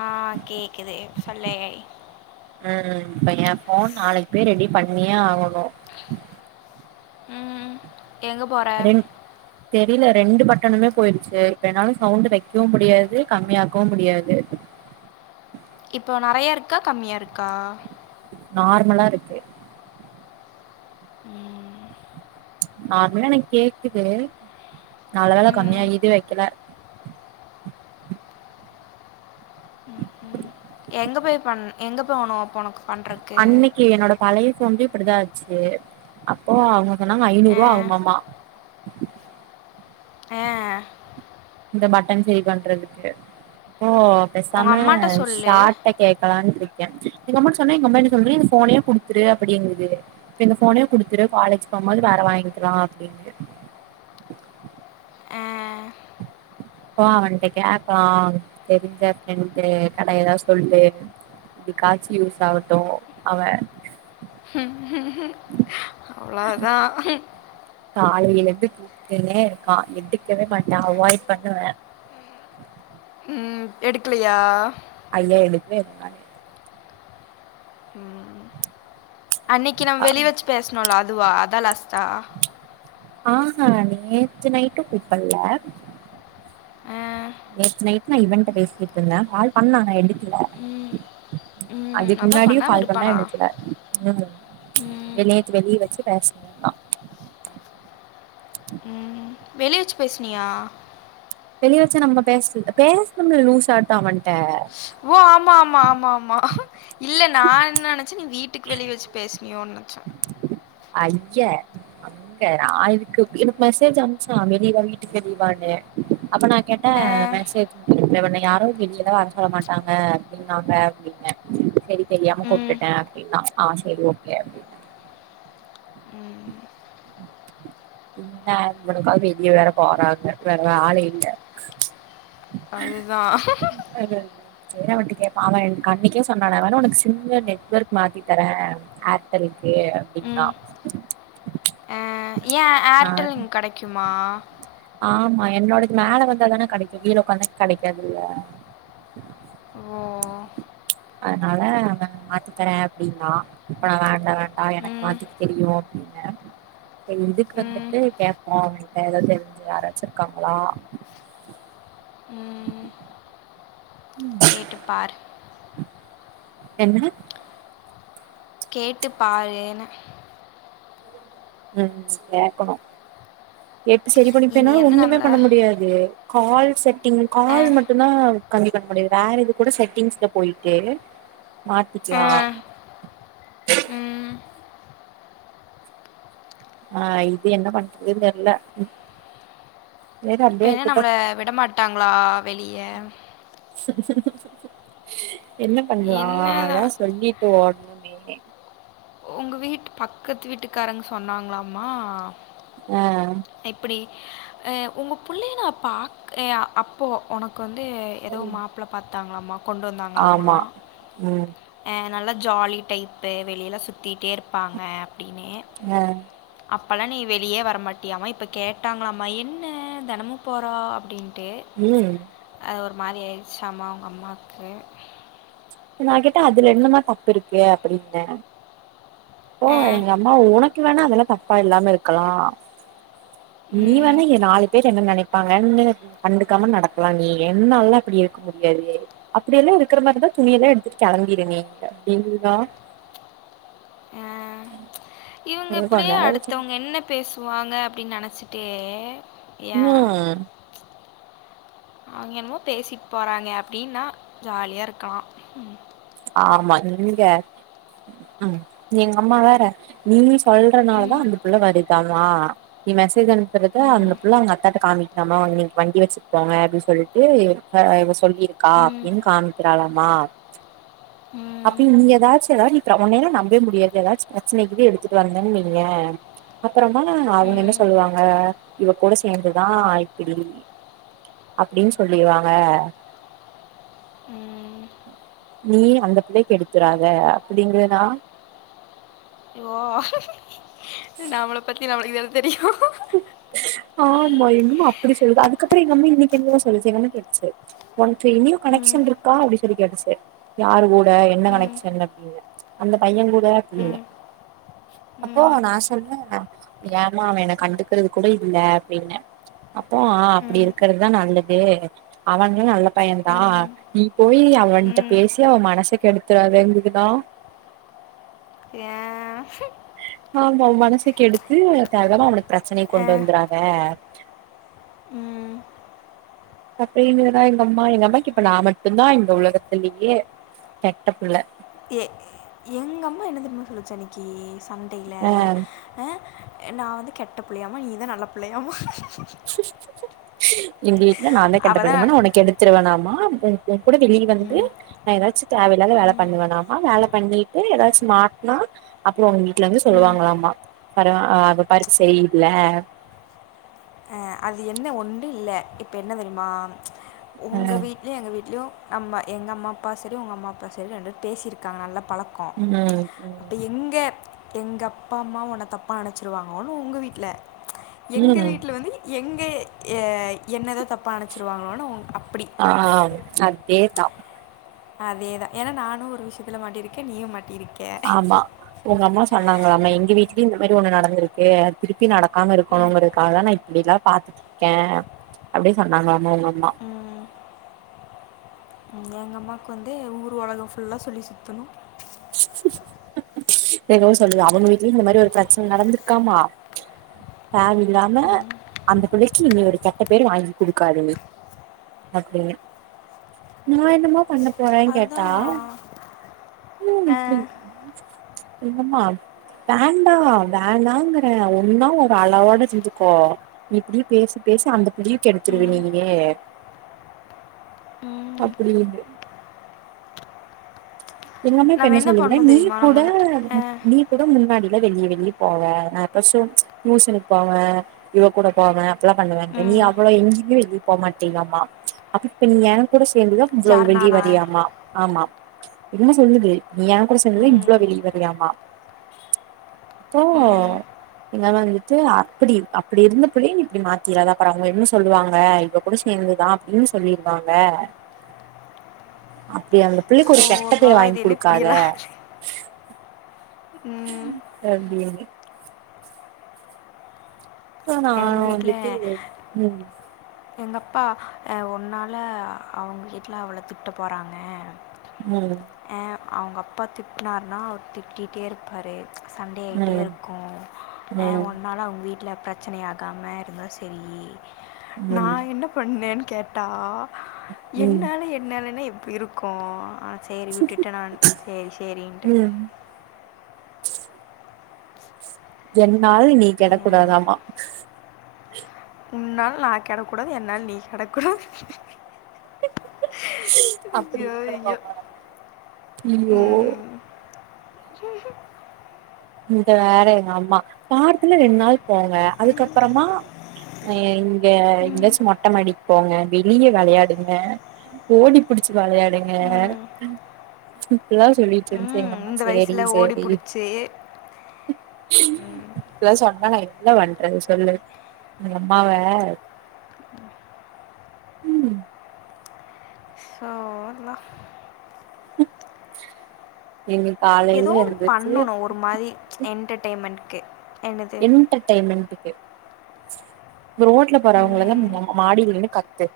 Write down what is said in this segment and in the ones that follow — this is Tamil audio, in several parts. ஆ கேக்குது சொல்லே ம் இப்ப எ போன் நாளைக்கு பேர் ரெடி பண்ணியே ஆகணு ம் எங்க போற தீல ரெண்டு பட்டனுமே போயிருச்சி இப்ப என்னால சவுண்டு வைக்கவும் முடியாது கம்மியாக்கவும் முடியாது இப்போ நறையா இருக்கா கம்மியா இருக்கா நார்மலா இருக்கு ம் நார்மலா எனக்கு கேக்குது நல்ல வேல ம் கம்மியா இது வக் கில எங்க போய் பண் எங்க போவணும் இப்ப ஒனக்கு அன்னைக்கு என்னோட பழைய ஃபோன்ல அப்டிதா ஆச்சி அப்போ அவங்க சொன்னாங்க ஆ ஐநூரூபா ஆவுமாமா ஆ இந்த பட்டன் சேரி பண்றதுக்கு இப்போ உங்கள் பேசாம அம்மாட்ட சொல்லு ஷாட்ட கேக்கலான்னு இரு எங்க அம்மாட்ட சொன்ன எங்க அம்மா என்ன சொல்லுது இந்த ஃபோனே குடுத்துரு அப்டிங்கிது இப்ப இந்த ஃபோனே குடுத்துரு காலேஜ் போமோது வேற வாங்கிக்கலா அப்டின்னு ஆ ஓ அவன்ட்ட கேக்கலான் தெரிஞ்ச ஃப்ரெண்டு கட எதா சொல்லு எதுகாச்சி யூஸ் ஆகட்டும் அவன் அவ்ளோதா காலையில இருந்து கூப்ட்டுன்னே இருக்கான் எடுக்கவே மாட்டா அவாய்ட் பண்ணுவ ம் எடுக்கலையா ஐயா எடுக்கவே இல்ல நானு அன்னைக்கு நம்ம அ வெளிவச்சி பேசுணோம் இல்ல அது அதுவா அதா லாஸ்ட்டா ஆஹ நேத்து நைட்டும் பிக் பண்ணல ஆ நேத்து நைட்டு நா இவன்ட்ட பேசிக்கிட்டு இருந்தன் கால் பண்ண ஆனா எடுக்கல ம் ம் அதுக்கு அதான் முன்னாடியும் பண்ணாமல் கால் பண்ண இருப்பானா எடுக்கல ம் வெளிய வெளிய வச்சி பேசனுனா வெளிய வச்சி பேசனியா வெளியவச்சி நம்ம பேச பேசல லூஸ் ஆட்டம் அவன்ட்ட ஓ ஆமா ஆமா ஆமா ஆமா இல்ல நானு நெனைச்சி நீ வீட் டுக்கு வெளிய வச்சி பேசனியோ யோன்ன ச்ச ஐய அங்க நா எதுக்கு பே எனக்கு மெசேஜ் அம்ச்சான் வெளிய வா வீட்டுக்கு வெளிய வானு அப்ப நா கேட்டன் அ, மெசேஜி மு இவண்ண யாரும் வெளியில வர சொல்ல மாட்டாங்க அப்டின்னாங்க அப்டின்னே சேரி தெரியாம ம். கூப்டுடே அப்டின்னா ஆ சேரி ஓகே அப்டி என்ன இவனுக்காக வெளிய வேற போறாங்க வேற வேல இல்ல அதுதான் கேட்பான் அவன் அன்னைக்கே சொன்னா நான் வேனா உனக்கு சிம் நெட்வொர்க் மாத்தி தரேன் ஆர்டெலுக்கு அப்டின்னா ம். அ ஏன் நா ஏர்டெல் இங்க கிடைக்குமா ஆமா என்னோட மேல வந்தா தானே கடைக்கும் கீழ உட்காந்தா கிடைக்காதுல்ல ஓ! அதனால அவன் மாத்தி தரேன் அப்டின்னா இப்ப நான் வேண்டாம் வேண்டாம் எனக்கு ம், மாத்திக தெரியும் அப்படின்னே சரி இதுக்கு ம், வந்துட்டு கேட்போம் அவனிட்ட ஏதாவது தெரி யாராச்சும் இருக்காங்களா கேட்டுப்பாரு என்ன கேட்டு பாருனே உம் கேக்கணும் எப்டி சரி இனி பண்ணிப்பேனா என்ன ஒண்ணுமே நம்மள பண்ண முடியாது ஆல் செட் இங்க அ, கால் மட்டும் தான் கன்டிப்பா முடியாது வேற எது கூட செட்டிங்ஸ்ல போயிட்டு அ, மாத்திக்கலாம் ம். ஆஹ் இது என்ன பண்றதுன்னு தெர்ல சரி இப்ப அப்டியே என்ன இருக்கட்டு நம்மள விடமாட்டாங்களா வெளியே சரி சரி சொல்லு சரி என்ன பண்ணலாம் என்னதான் ஏதாவது சொல்லிட்டு ஓ எல்லாமே உங்க வீட்டு பக்கத்து வீட்டுக்காரங்க சொன்னாங்களாமா ஆஹ் உங்க புள்ளைய நான் பாக்றேன் அப்போ உனக்கு அ வந்து ஏதோ மாப்பிள பார்த்து பாத்துருங்கலாமா கொண்டு வந்தாங்கலாமா ஆமா ம் நல்ல ஜாலி டைப்பு வெளியிலாம் சு சுத்திட்டே இருப்பாங்க அப்டின்னு ஆ அப்ப பழனி வெளியே வரமாட்டியாமா இப்போ கேட்டாங்களாமா என்ன தெனமும் போறா அப்படின் டு ம் அப்புறம் ஒரு மாதிரி ஆச்சாம அவங்க அம்மாவுக்கு நான் கேட்டா அதுல என்னமா தப்பு இருக்கு அப்படினே போ அஹ் எங்க அம்மா உனக்கு வேணா அதல்லா அப்பா இல்லாம இருக்கலா நீ உம் வந்து இங்க நாலு பேரு என்ன நினைக் இருப்பாங்கன்னு கண்டுக்காம நடக்கலா நீ என்னால்லா அப்படி இருக்க முடியாது அப்படியெல்லா இருக்கிற மாரிதா துணியல்லா எடுத்துட்டு கிளம்பிரு நீங்க நீங்க அ இவங்க எனக்கு கொஞ்ச இப்படியே நேரோ இருந்துச்சு அடுத்தவங்க என்ன பேசுவாங்க அப்டின்னு நினைச்சு டே ம் அவுங்க என்னமோ பேசிட்டு போறாங்க அப்படின்னா ஜாலியா இருக்கலா ம் ஆமா நீங்க ம் எங்க அம்மா வேற நீ சொல்றனாலதா ம் அந்த பிள்ள வருதாம் தா [unintelligible] மெசேஜ் அனுப்பாத அந்த ம் பிள்ள அவுங்க அத் கத்தாட்ட காமிக்கினுமோ இன்னைக்கு வண்டி வச்சுப்போங்க அப்படின்னு சொல்லிட்டு ஆ இவ சொல்லியிருக்கா ம் ன் காமிக்கிறாளாமா ம் அப்படி நீங்க ஏதாச்சு ஏதாவது நீ இப்ப உன்னை எல்லா நம்பவே முடியாது ஏதாச்சு பிரச்சன கிது எடுத்துட்டு வந்தேன்னு வையே அப்புறமா அவுங்க என்ன ம் சொல்லுவாங்க இவ கூட சேர்ந்துதா இப்படி அப்படின்னு சொல்லுவாங்க ம் நீ அந்த பிள்ளைக்கு கெடுத்துறாத அப்படிங்கறனா ஓ நம்மள பத்தி நம்மளுக்கு தானே தெரியு ஆமா என்ன அப்படி சொல்லுது அதுக்கப்புறோ எங்க அம்மா என்னல சொல்லிச்சு என்னனு கேட்டுச்சு உனக்கு எங்கேயோ ம் கனெக்ஷன் இருக்கா அப்படி சொல்லி கேட்டுச்சு யாரு கூட என்ன ம் கனெக்ஷன் அப்படின்னு அந்த பையன் கூட அப்படினே ம் அப்போ ம் நா சொன்னே ஏமா அவ எனக் கண்டுக்கிறது கூட இல்ல அப்படினே அப்போ அப்படி ம் இருக்கிறதுதா நல்லது அவனு நல்ல பயன்தா ம் நீ போயி அவனிட்ட ம் பேசி அவ மனச கெடுத்துறாதகுது டா ஏ நாம அவ மனச கெடுத்து தவறா அவனுக்கு பிரச்சனைைய ஆ, கொண்டு வந்துறாத ம் அப்பறோ இவுங்க தா எங்க அம்மா எங்க அம்மா கிட்ட நா மட்டு தா இந்த உலகத்திலேயே கெட்ட புள்ள ஏ எங்க அம்மா என்ன தெரியுமா சொல்லு ச்சு அன்னைக்கு சண்டையில ஆ நா வந்து கெட்ட பிள்ளையாமா நீதா நல்ல பிள்ளையாமா [unintelligible] [unintelligible] இல்ல நா தா கெட்ட அவள் புள்ளயாமா தான் உன்ன கெடுத்துருவேனாமா ஆம் [unintelligible] கூட வெளியில வந்து நா ஏதாச்சு தேவையில்லாமா வேல பண்ணுவேண்ணாமா வேல பண்ணிட்டு ஏதாச்சு மாட்னா அப்புறோ உங்க வீட்டுல வந்து சொல்லுவாங்களாம்மா பர அ அது பருப்பு சரியில்ல அ அது என்ன ஒன்டு இல்ல இப்ப என்ன தெரியுமா உங்க வீட்லயு எங்க வீட்லயு அம்மா எங்க அம்மா அப்பா சரி உங்க அம்மா அப்பா சரி ரெண்டு பேசியிருக்காங்கல்ல பழக்கோ ம் அப்ப எங்க எங்க அப்பா அம்மா உன்ன தப்பா நனச்சுருவாங்களோனு உங்க வீட்டுல எங்க ம் வீட்டுல வந்து எங்கே என்ன ஏதாவது தப்பா நனச்சிருவாங்களோன்னு உங்க அப் ஆ அப் அதே தா அதேதா ஏன்னா நானு ஒரு விஷயத்துல மாட்டிருக்கே நீயு மாட்டிருக் ஆமா உங்க அம்மா சா சொன்னாங்களாமா எங்க வீட்லயு இந்த மாரி ஒண்ணு நடந்திருக்கு திருப்பி நடக்காம இருக்கணுங்கறக்காகதான் நா இப்டில்லா பார்த்துட்ருக்கே அப்டின்னு சொன்னாங்களாமா உங்க அம்மா ம். எங்க அம்மாவுக்கு வந்து ஊர் உலகோ ஃபுல்லா சொல்லி சுத்தணு ஏதுவு சொல்லுவ அவுங்க வீட்லயு இந்த மாரி ஒரு பிரச்சன நடந்திருக்காமா பாவோ இல்லாம அந்த பிள்ளைக்கு இனி ஒரு கெட்ட பேரு வாங்கி குடுக்காதனு அப்டின்னு நா என்னமா பண்ண போறேனு கேட்டா அதுதான் உ அ இப்டி ப் ச் என்னம்மா வேண்டா வேண்டாங்கறே ஒன்னா ஒரு அளவோட ருன்சுக்கோ நீ இப்டியே பேசி பேசி அந்த பிள்ளயு கெடுத்துருவே ம். நீனுயே ம். அப்படினு எல்லாமே நம்ம இப்பென்ன என்ன சொல்றீங்க பண்ணணும் நீ தெரியுமா நம்ம கூட வந்துட்டு அஹ், நீ கூட முன்னாடி ல்ல வெளிய வெளிய போவோ நா ப ஸு டியுஸனுகு போவ இவ கூட போவே அப்டிலா பண்ணுவேங்க நீ ம், அவள எங்கயே வெளியே போ மாட்டிலாமா அப்ப இப்ப நீ எ கூட [unintelligible] ஃபந்து யார் வெளிய நானா வாரியாமா ஆமா என்ன சொல்லுது நீ கூட சேந்தது இவ்ளு ம், வெளிய வ யாமா தோ ம், எங்கம்மா இந்துட்டு அப்டி அப்டி இருந்த புள்ளய இப்டி மாத்திராத அப்றவங் என்ன சொலுவாங்க இவ கூட சேந்துதா அப்டின் சொல்லிருவாங்க அப்டி அந்த ஸோ பிள்ளைக்குரிய கப்பே அதான் வாங்கி இது என்ன குடுக்காத உ [unintelligible] ஓகே நா எங்கள் வந்துட்டு உ எங்கப்பா அ ஒன்னால அ அவங்க வீட்ல அவள திட்ட போறாங்க உ அவங்கப்பா திட்னார்னா அவர் திட்டிட்டேயிருப்பாரு சண்டே ம் ஆயிட்டேருக்கு ஆ ம் உன்னால அவங்க வீட்ல ச்சன ஆக்காம இருந்தா செரி நா ம் என்ன பண்ணே கேட்டா ம் என்னால என்னாலன்னா எப் இருக்கு ஆ சேரி விட்டுட்ட நானு சேரி சேரின்ட்டு ம் என்னால நீ கெடக்கூடாதாம்மா உன்னால நா கெடக்கூடாது என்னால நீ கெடக்கூடாது அப்பிடி ஐயோ இருக்கறமாம்மா நம்ம அய்யோ சஹும் இங்க வேற எங்க அம்மா வாரத்துல ரெண்ட் நாள் போங்க அதுக்கப்புறமா ஆ இங்க எங்காச்சு மொட்ட மாடிக்கு போங்க வெளிய வெளையாடுங்க ஓடி புடிச்சு வெளையாடுங்க ம், இப்டிலா சொல்லிட்டு இருந்துச்சு ம், எங்கம்மா இந்த சேரி வயசில் ஓடி சேரி பிடிச்சி இப்பிடிலா சொன்னா நா என்ன பண்றது சொல்லி எங்கம்மாவ ம் ஸோ அதெல்லாம் டுப் எதோ ஒன்னு பண்ணணு ஒரு மாரி என்டர்டைமெண்ட் க்கு என்ட்டர்டைமெண்ட்டு க்கு இது ரோட்ல போறவங்களலா ம், மா மாடில நின்னு கத்து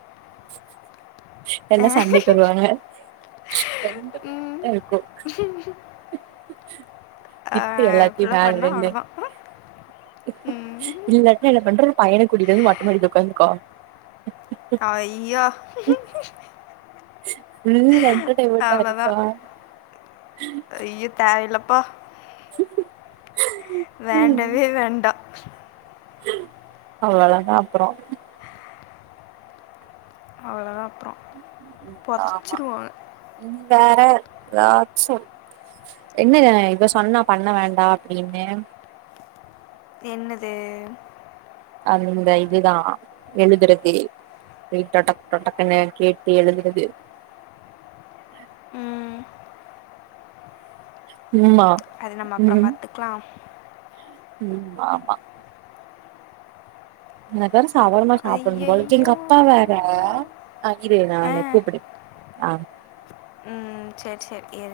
எல்லா சண்டைக்கி வருவாங்க என்டர்டைமென்ட்டா இருக்கு இப் டி ஆஹ் எல்லாத்தயு இப்படிலாம் மேல பண்ணால் நின்னு அவ்வளோதான் ம். இல்லாட்டினா என்ன பண்ற பையன கூட்டிட்டு வந்து மொட்ட மாடில உக்காந்துக்கோ ஐயோ ஃபுல் என்டர்டைன்மெண்ட்டா அவ்வளோதான் இருப்பா ஐயோ தேவயில்லப்பா வேண்டவே வேண்டா [unintelligible] அவ்ளதா நா அப்புறோ ம் பொதச்சுருவாங்க வேற எதாச்சு என்ன இத சொன்னா பண்ண வேண்டா அப்டின்னு என்னது அந்த இதுதா எழுதறது ரைட்டா டக்கு டக்குன்னு கேட்டு எழுதறது ம், [unintelligible] அது நம்ம அப்புற ம் பாத்துக்கலா ம் ஆமா நகர சவர்மா சாப்பனுபோல எங்க ஐயையோ அப்பா வேற ஆ இரு ஆ நானு கூப்படு ஆ ம் செரி செ ஏ